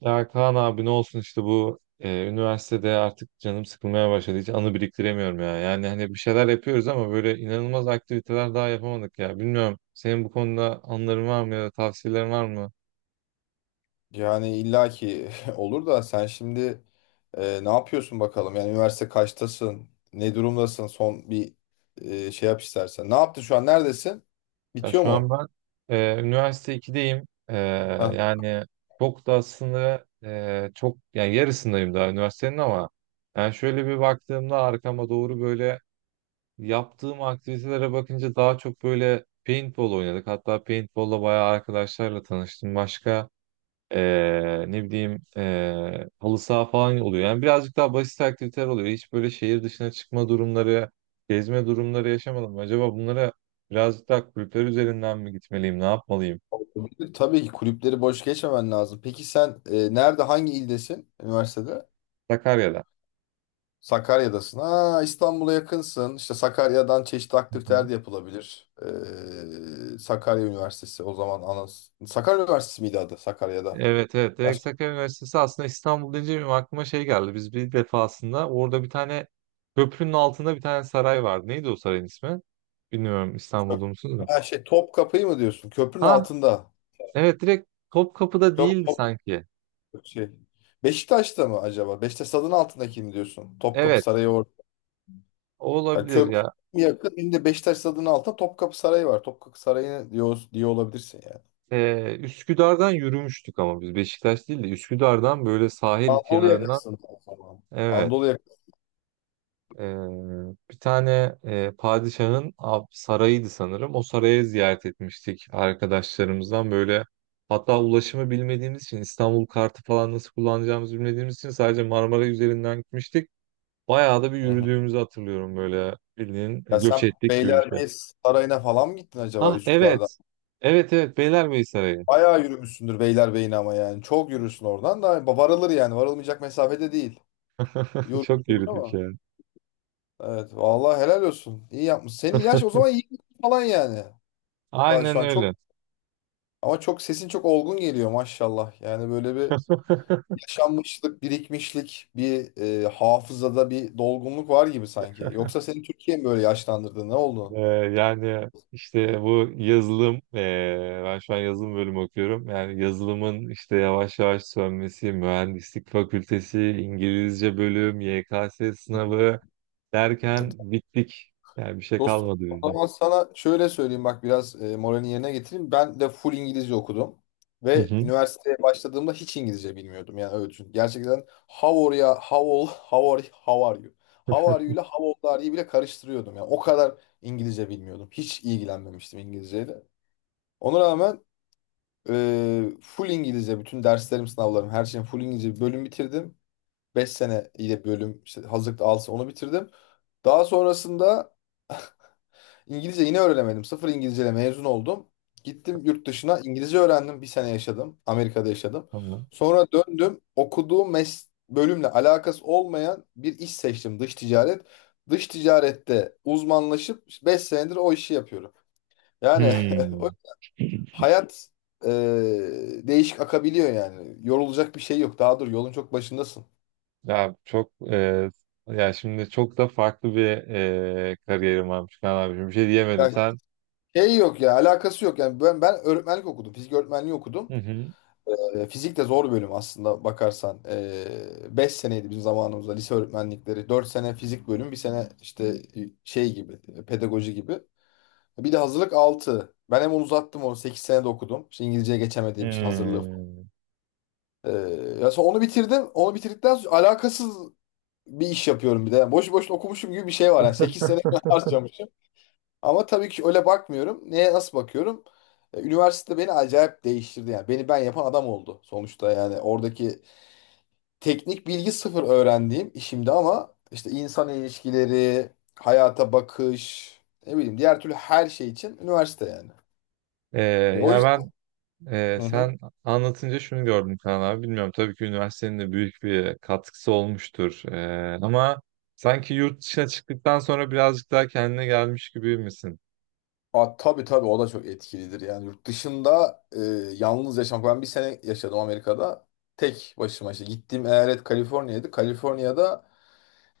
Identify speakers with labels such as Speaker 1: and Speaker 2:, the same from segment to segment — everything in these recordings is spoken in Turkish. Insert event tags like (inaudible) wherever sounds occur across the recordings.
Speaker 1: Ya Kaan abi ne olsun işte üniversitede artık canım sıkılmaya başladı. Hiç anı biriktiremiyorum ya. Yani hani bir şeyler yapıyoruz ama böyle inanılmaz aktiviteler daha yapamadık ya. Bilmiyorum senin bu konuda anıların var mı ya da tavsiyelerin var mı?
Speaker 2: Yani illaki (laughs) olur da sen şimdi ne yapıyorsun bakalım? Yani üniversite kaçtasın? Ne durumdasın? Son bir şey yap istersen. Ne yaptın şu an? Neredesin?
Speaker 1: Ya
Speaker 2: Bitiyor
Speaker 1: şu an
Speaker 2: mu?
Speaker 1: ben üniversite ikideyim.
Speaker 2: Ha,
Speaker 1: Yani çok da aslında çok yani yarısındayım daha üniversitenin, ama yani şöyle bir baktığımda arkama doğru, böyle yaptığım aktivitelere bakınca daha çok böyle paintball oynadık. Hatta paintball'la bayağı arkadaşlarla tanıştım. Başka ne bileyim, halı saha falan oluyor. Yani birazcık daha basit aktiviteler oluyor. Hiç böyle şehir dışına çıkma durumları, gezme durumları yaşamadım. Acaba bunlara birazcık daha kulüpler üzerinden mi gitmeliyim, ne yapmalıyım?
Speaker 2: tabii tabii ki kulüpleri boş geçmemen lazım. Peki sen nerede, hangi ildesin üniversitede?
Speaker 1: Sakarya'da.
Speaker 2: Sakarya'dasın. Ha, İstanbul'a yakınsın. İşte Sakarya'dan çeşitli aktiviteler de yapılabilir. Sakarya Üniversitesi o zaman Sakarya Üniversitesi miydi adı Sakarya'da?
Speaker 1: Evet, evet. Direkt Sakarya Üniversitesi. Aslında İstanbul deyince benim aklıma şey geldi. Biz bir defasında orada bir tane köprünün altında bir tane saray vardı. Neydi o sarayın ismi? Bilmiyorum, İstanbul'da musunuz da.
Speaker 2: Ha, şey, top kapıyı mı diyorsun? Köprünün
Speaker 1: Ha
Speaker 2: altında.
Speaker 1: evet, direkt Topkapı'da
Speaker 2: Top,
Speaker 1: değildi
Speaker 2: top
Speaker 1: sanki.
Speaker 2: şey. Beşiktaş'ta mı acaba? Beşiktaş stadının altındaki mi diyorsun? Topkapı
Speaker 1: Evet,
Speaker 2: Sarayı orada.
Speaker 1: o
Speaker 2: Yani
Speaker 1: olabilir
Speaker 2: köprü
Speaker 1: ya.
Speaker 2: yakın. Şimdi Beşiktaş stadının altında Topkapı Sarayı var. Topkapı Sarayı diyor olabilirsin yani.
Speaker 1: Üsküdar'dan yürümüştük ama biz, Beşiktaş değil de Üsküdar'dan, böyle sahil
Speaker 2: Anadolu
Speaker 1: kenarından.
Speaker 2: yakasında o zaman.
Speaker 1: Evet.
Speaker 2: Anadolu yakası.
Speaker 1: Ee, Bir tane padişahın sarayıydı sanırım. O sarayı ziyaret etmiştik arkadaşlarımızdan böyle. Hatta ulaşımı bilmediğimiz için, İstanbul kartı falan nasıl kullanacağımızı bilmediğimiz için sadece Marmara üzerinden gitmiştik. Bayağı da bir
Speaker 2: Hı hı.
Speaker 1: yürüdüğümüzü hatırlıyorum, böyle bildiğin
Speaker 2: Ya
Speaker 1: göç
Speaker 2: sen
Speaker 1: ettik gibi bir şey.
Speaker 2: Beylerbeyi Sarayı'na falan mı gittin acaba
Speaker 1: Ah
Speaker 2: Üsküdar'dan?
Speaker 1: evet. Evet evet, Beylerbeyi Sarayı.
Speaker 2: Bayağı yürümüşsündür Beylerbeyi'ne ama yani. Çok yürürsün, oradan da varılır yani. Varılmayacak mesafede değil.
Speaker 1: (laughs)
Speaker 2: Yorucu
Speaker 1: Çok
Speaker 2: olur
Speaker 1: yürüdük
Speaker 2: ama.
Speaker 1: yani.
Speaker 2: Evet vallahi helal olsun. İyi yapmış. Senin yaş o zaman iyi falan yani. Daha şu
Speaker 1: Aynen
Speaker 2: an
Speaker 1: öyle.
Speaker 2: çok, ama çok sesin çok olgun geliyor maşallah. Yani böyle bir
Speaker 1: (laughs)
Speaker 2: yaşanmışlık, birikmişlik, bir hafızada bir dolgunluk var gibi sanki. Yoksa seni Türkiye mi böyle yaşlandırdı? Ne oldu?
Speaker 1: Yani işte bu yazılım, ben şu an yazılım bölümü okuyorum. Yani yazılımın işte yavaş yavaş sönmesi, mühendislik fakültesi, İngilizce bölüm, YKS sınavı derken bittik. Yani bir şey
Speaker 2: Dostum,
Speaker 1: kalmadı
Speaker 2: o
Speaker 1: bizde.
Speaker 2: zaman sana şöyle söyleyeyim, bak biraz moralini yerine getireyim. Ben de full İngilizce okudum
Speaker 1: Hı
Speaker 2: ve
Speaker 1: hı.
Speaker 2: üniversiteye başladığımda hiç İngilizce bilmiyordum. Yani öyle düşün. Gerçekten how are you? How are you
Speaker 1: (laughs)
Speaker 2: ile how old are you bile karıştırıyordum. Yani o kadar İngilizce bilmiyordum. Hiç ilgilenmemiştim İngilizceyle. Ona rağmen full İngilizce bütün derslerim, sınavlarım, her şeyim full İngilizce, bir bölüm bitirdim. 5 sene ile bölüm, işte hazırlıkta alsa onu bitirdim. Daha sonrasında İngilizce yine öğrenemedim. Sıfır İngilizceyle mezun oldum. Gittim yurt dışına, İngilizce öğrendim. Bir sene yaşadım. Amerika'da yaşadım.
Speaker 1: Tamam.
Speaker 2: Sonra döndüm. Okuduğum bölümle alakası olmayan bir iş seçtim. Dış ticaret. Dış ticarette uzmanlaşıp 5 senedir o işi yapıyorum. Yani (laughs) o-
Speaker 1: Hmm.
Speaker 2: hayat e, değişik akabiliyor yani. Yorulacak bir şey yok. Daha dur, yolun çok başındasın.
Speaker 1: Ya çok ya şimdi çok da farklı bir kariyerim varmış Kaan abiciğim. Bir şey diyemedim
Speaker 2: Yani
Speaker 1: sen.
Speaker 2: şey yok ya, alakası yok. Yani ben öğretmenlik okudum. Fizik öğretmenliği okudum.
Speaker 1: Hı hı.
Speaker 2: Fizik de zor bölüm aslında bakarsan. 5 seneydi bizim zamanımızda lise öğretmenlikleri. 4 sene fizik bölüm, bir sene işte şey gibi, pedagoji gibi. Bir de hazırlık altı. Ben hem onu uzattım, onu 8 sene de okudum. İşte İngilizceye geçemediğim için hazırlığı.
Speaker 1: Hmm.
Speaker 2: E, ya sonra onu bitirdim. Onu bitirdikten sonra alakasız bir iş yapıyorum bir de. Yani boş boşuna okumuşum gibi bir şey var. Yani 8 sene (laughs) harcamışım. Ama tabii ki öyle bakmıyorum. Neye nasıl bakıyorum? Üniversite beni acayip değiştirdi yani. Beni ben yapan adam oldu sonuçta yani. Oradaki teknik bilgi sıfır öğrendiğim işimde, ama işte insan ilişkileri, hayata bakış, ne bileyim, diğer türlü her şey için üniversite yani.
Speaker 1: E,
Speaker 2: O
Speaker 1: ya ben
Speaker 2: yüzden.
Speaker 1: Ee,
Speaker 2: Hı hı.
Speaker 1: sen anlatınca şunu gördüm Kaan abi. Bilmiyorum, tabii ki üniversitenin de büyük bir katkısı olmuştur. Ama sanki yurt dışına çıktıktan sonra birazcık daha kendine gelmiş gibi misin?
Speaker 2: Aa, tabii tabii o da çok etkilidir yani. Yurt dışında yalnız yaşamak, ben bir sene yaşadım Amerika'da tek başıma. İşte gittiğim eyalet Kaliforniya'ydı. Kaliforniya'da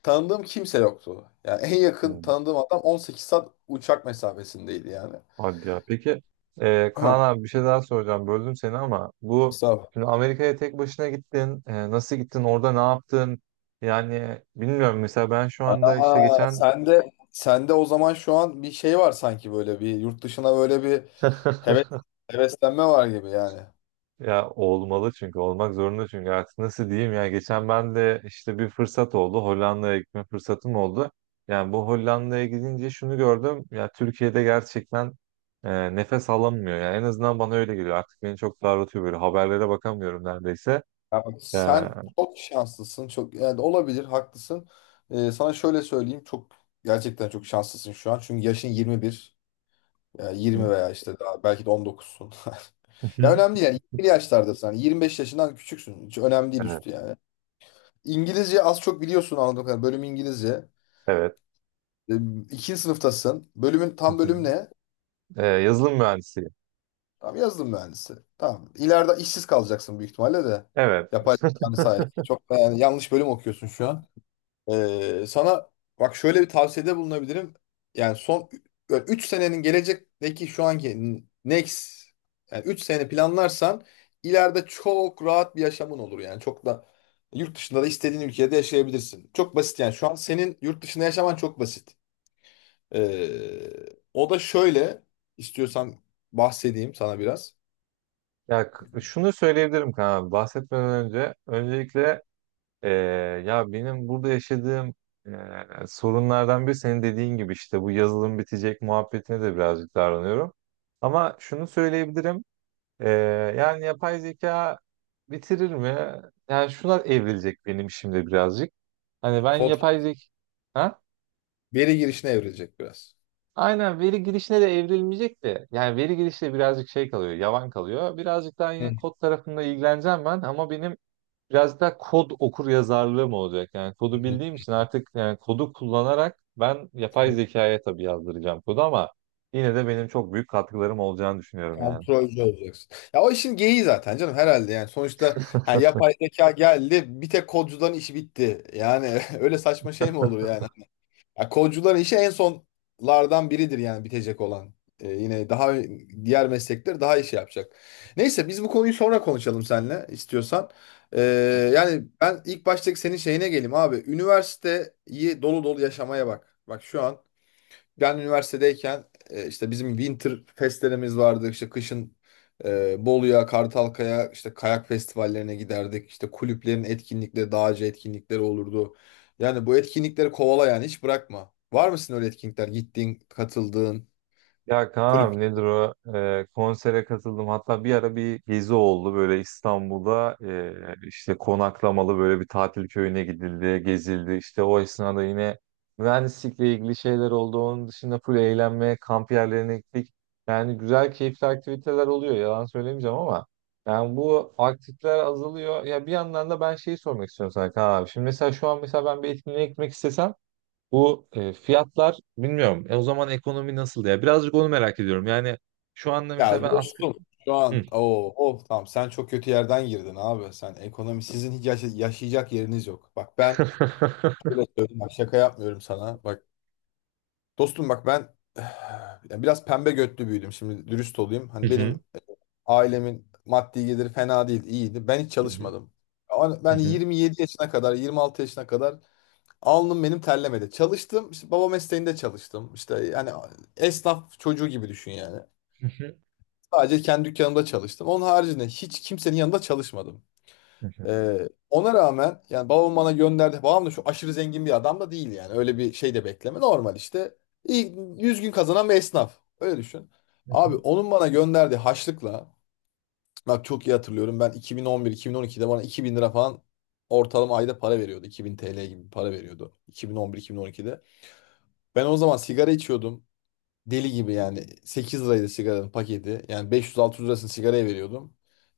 Speaker 2: tanıdığım kimse yoktu yani. En yakın
Speaker 1: Hmm.
Speaker 2: tanıdığım adam 18 saat uçak mesafesindeydi yani.
Speaker 1: Hadi ya. Peki Kaan
Speaker 2: (clears throat)
Speaker 1: abi bir şey daha soracağım. Böldüm seni ama bu
Speaker 2: Estağfurullah.
Speaker 1: şimdi, Amerika'ya tek başına gittin. E, nasıl gittin? Orada ne yaptın? Yani bilmiyorum. Mesela ben şu anda işte
Speaker 2: Aa,
Speaker 1: geçen...
Speaker 2: sen de o zaman şu an bir şey var sanki, böyle bir yurt dışına böyle bir heves heveslenme var gibi yani.
Speaker 1: Ya olmalı, çünkü olmak zorunda, çünkü artık nasıl diyeyim, ya geçen ben de işte bir fırsat oldu, Hollanda'ya gitme fırsatım oldu. Yani bu Hollanda'ya gidince şunu gördüm ya, Türkiye'de gerçekten nefes alamıyor, yani en azından bana öyle geliyor, artık beni çok daraltıyor, böyle haberlere bakamıyorum neredeyse.
Speaker 2: Ya bak,
Speaker 1: Ya,
Speaker 2: sen çok şanslısın çok, yani olabilir, haklısın. Sana şöyle söyleyeyim, çok gerçekten çok şanslısın şu an, çünkü yaşın 21 yani, 20 veya işte daha belki de 19'sun. (laughs) Ya önemli değil
Speaker 1: (laughs)
Speaker 2: yani, 20 yaşlardasın, hani 25 yaşından küçüksün, hiç önemli değil üstü yani. İngilizce az çok biliyorsun anladığım kadarıyla, bölüm İngilizce.
Speaker 1: evet, evet.
Speaker 2: Ee, İkinci sınıftasın. Bölümün tam, bölüm ne?
Speaker 1: E, yazılım mühendisi.
Speaker 2: Tamam, yazdım mühendisi. Tamam. İleride işsiz kalacaksın büyük ihtimalle de.
Speaker 1: Evet.
Speaker 2: Yapay zekanın sayesinde. Çok da yani yanlış bölüm okuyorsun şu an. Sana bak şöyle bir tavsiyede bulunabilirim. Yani son 3 senenin gelecekteki şu anki next, yani 3 sene planlarsan ileride çok rahat bir yaşamın olur yani. Çok da yurt dışında da istediğin ülkede yaşayabilirsin. Çok basit yani. Şu an senin yurt dışında yaşaman çok basit. O da şöyle, istiyorsan bahsedeyim sana biraz.
Speaker 1: Şunu söyleyebilirim Kaan abi, bahsetmeden önce öncelikle Ee, ya benim burada yaşadığım sorunlardan biri, senin dediğin gibi işte bu yazılım bitecek muhabbetine de birazcık davranıyorum. Ama şunu söyleyebilirim. Ee, Yani yapay zeka bitirir mi? Yani şuna evrilecek benim şimdi birazcık. Hani ben
Speaker 2: Kod
Speaker 1: yapay zeka... Ha?
Speaker 2: veri girişine evrilecek biraz.
Speaker 1: Aynen, veri girişine de evrilmeyecek de. Yani veri girişte birazcık şey kalıyor, yavan kalıyor. Birazcık daha
Speaker 2: Hı
Speaker 1: yine kod tarafında ilgileneceğim ben, ama benim biraz da kod okur yazarlığı mı olacak? Yani kodu
Speaker 2: hı.
Speaker 1: bildiğim için, artık yani kodu kullanarak ben yapay zekaya tabii yazdıracağım kodu ama yine de benim çok büyük katkılarım olacağını düşünüyorum yani.
Speaker 2: Kontrolcü olacaksın. Ya o işin geyiği zaten canım herhalde yani. Sonuçta ha, yapay zeka geldi bir tek kodcuların işi bitti. Yani (laughs) öyle saçma şey mi olur yani? Ya kolcuların işi en sonlardan biridir yani bitecek olan. Yine daha diğer meslekler daha işi yapacak. Neyse biz bu konuyu sonra konuşalım seninle, istiyorsan. Ee, yani ben ilk baştaki senin şeyine geleyim abi. Üniversiteyi dolu dolu yaşamaya bak. Bak şu an, ben üniversitedeyken işte bizim winter festlerimiz vardı. İşte kışın Bolu'ya, Kartalkaya, işte kayak festivallerine giderdik. İşte kulüplerin etkinlikleri, dağcı etkinlikleri olurdu. Yani bu etkinlikleri kovala yani, hiç bırakma. Var mısın öyle etkinlikler? Gittiğin, katıldığın
Speaker 1: Ya
Speaker 2: kulüp.
Speaker 1: Kaan nedir o? Konsere katıldım. Hatta bir ara bir gezi oldu böyle, İstanbul'da işte konaklamalı böyle bir tatil köyüne gidildi, gezildi. İşte o esnada yine mühendislikle ilgili şeyler oldu. Onun dışında full eğlenme, kamp yerlerine gittik. Yani güzel, keyifli aktiviteler oluyor. Yalan söylemeyeceğim ama yani bu aktifler azalıyor. Ya bir yandan da ben şeyi sormak istiyorum sana Kaan abi. Şimdi mesela şu an, mesela ben bir etkinliğe gitmek istesem bu fiyatlar bilmiyorum. E, o zaman ekonomi nasıl ya? Birazcık onu merak ediyorum. Yani şu anda mesela
Speaker 2: Ya
Speaker 1: ben asgari...
Speaker 2: dostum, şu
Speaker 1: Hı.
Speaker 2: an oh tamam, sen çok kötü yerden girdin abi. Sen ekonomi, sizin hiç yaşayacak yeriniz yok. Bak ben
Speaker 1: (laughs)
Speaker 2: şöyle söyleyeyim, bak şaka yapmıyorum sana. Bak, dostum, bak ben (sighs) yani biraz pembe götlü büyüdüm. Şimdi dürüst olayım.
Speaker 1: Hı
Speaker 2: Hani
Speaker 1: hı,
Speaker 2: benim ailemin maddi geliri fena değil, iyiydi. Ben hiç
Speaker 1: hı hı,
Speaker 2: çalışmadım. Ama
Speaker 1: hı
Speaker 2: ben
Speaker 1: hı,
Speaker 2: 27 yaşına kadar, 26 yaşına kadar alnım benim terlemedi. Çalıştım. İşte baba mesleğinde çalıştım. İşte yani esnaf çocuğu gibi düşün yani.
Speaker 1: hı hı,
Speaker 2: Sadece kendi dükkanımda çalıştım. Onun haricinde hiç kimsenin yanında çalışmadım.
Speaker 1: hı hı,
Speaker 2: Ona rağmen yani babam bana gönderdi. Babam da şu aşırı zengin bir adam da değil yani. Öyle bir şey de bekleme. Normal işte. İlk 100 gün kazanan bir esnaf. Öyle düşün.
Speaker 1: hı
Speaker 2: Abi,
Speaker 1: hı.
Speaker 2: onun bana gönderdiği haçlıkla, bak çok iyi hatırlıyorum. Ben 2011-2012'de bana 2000 lira falan ortalama ayda para veriyordu. 2000 TL gibi bir para veriyordu, 2011-2012'de. Ben o zaman sigara içiyordum. Deli gibi, yani 8 liraydı sigaranın paketi. Yani beş yüz, altı yüz lirasını sigaraya veriyordum.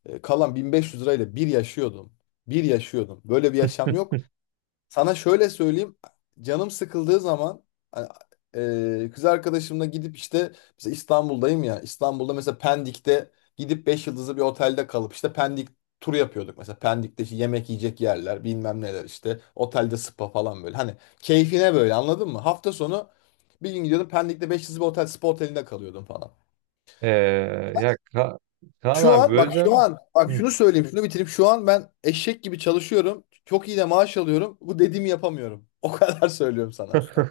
Speaker 2: Kalan 1500 lirayla bir yaşıyordum. Bir yaşıyordum. Böyle bir yaşam yok. Sana şöyle söyleyeyim. Canım sıkıldığı zaman hani, kız arkadaşımla gidip işte, mesela İstanbul'dayım ya. İstanbul'da mesela Pendik'te, gidip 5 yıldızlı bir otelde kalıp işte Pendik turu yapıyorduk. Mesela Pendik'te işte yemek yiyecek yerler, bilmem neler işte. Otelde spa falan böyle. Hani keyfine böyle, anladın mı? Hafta sonu bir gün gidiyordum Pendik'te, 5 yıldızlı bir otel, spa otelinde kalıyordum falan.
Speaker 1: Ee, ya Ka Kaan
Speaker 2: Şu
Speaker 1: abi,
Speaker 2: an bak şu
Speaker 1: böleceğim.
Speaker 2: an bak
Speaker 1: Hı.
Speaker 2: şunu söyleyeyim, şunu bitireyim. Şu an ben eşek gibi çalışıyorum. Çok iyi de maaş alıyorum. Bu dediğimi yapamıyorum. (laughs) O kadar söylüyorum sana.
Speaker 1: (laughs)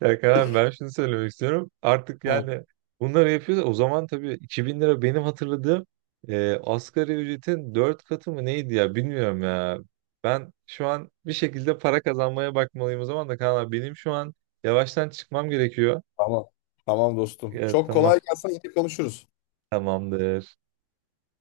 Speaker 1: Ya Kaan, ben şunu söylemek istiyorum. Artık
Speaker 2: Ha,
Speaker 1: yani bunları yapıyoruz. O zaman tabii 2.000 lira, benim hatırladığım asgari ücretin 4 katı mı neydi ya, bilmiyorum ya. Ben şu an bir şekilde para kazanmaya bakmalıyım o zaman da Kaan abi. Benim şu an yavaştan çıkmam gerekiyor.
Speaker 2: tamam. Tamam dostum.
Speaker 1: Evet
Speaker 2: Çok
Speaker 1: tamam,
Speaker 2: kolay gelsin. Yine konuşuruz.
Speaker 1: tamamdır.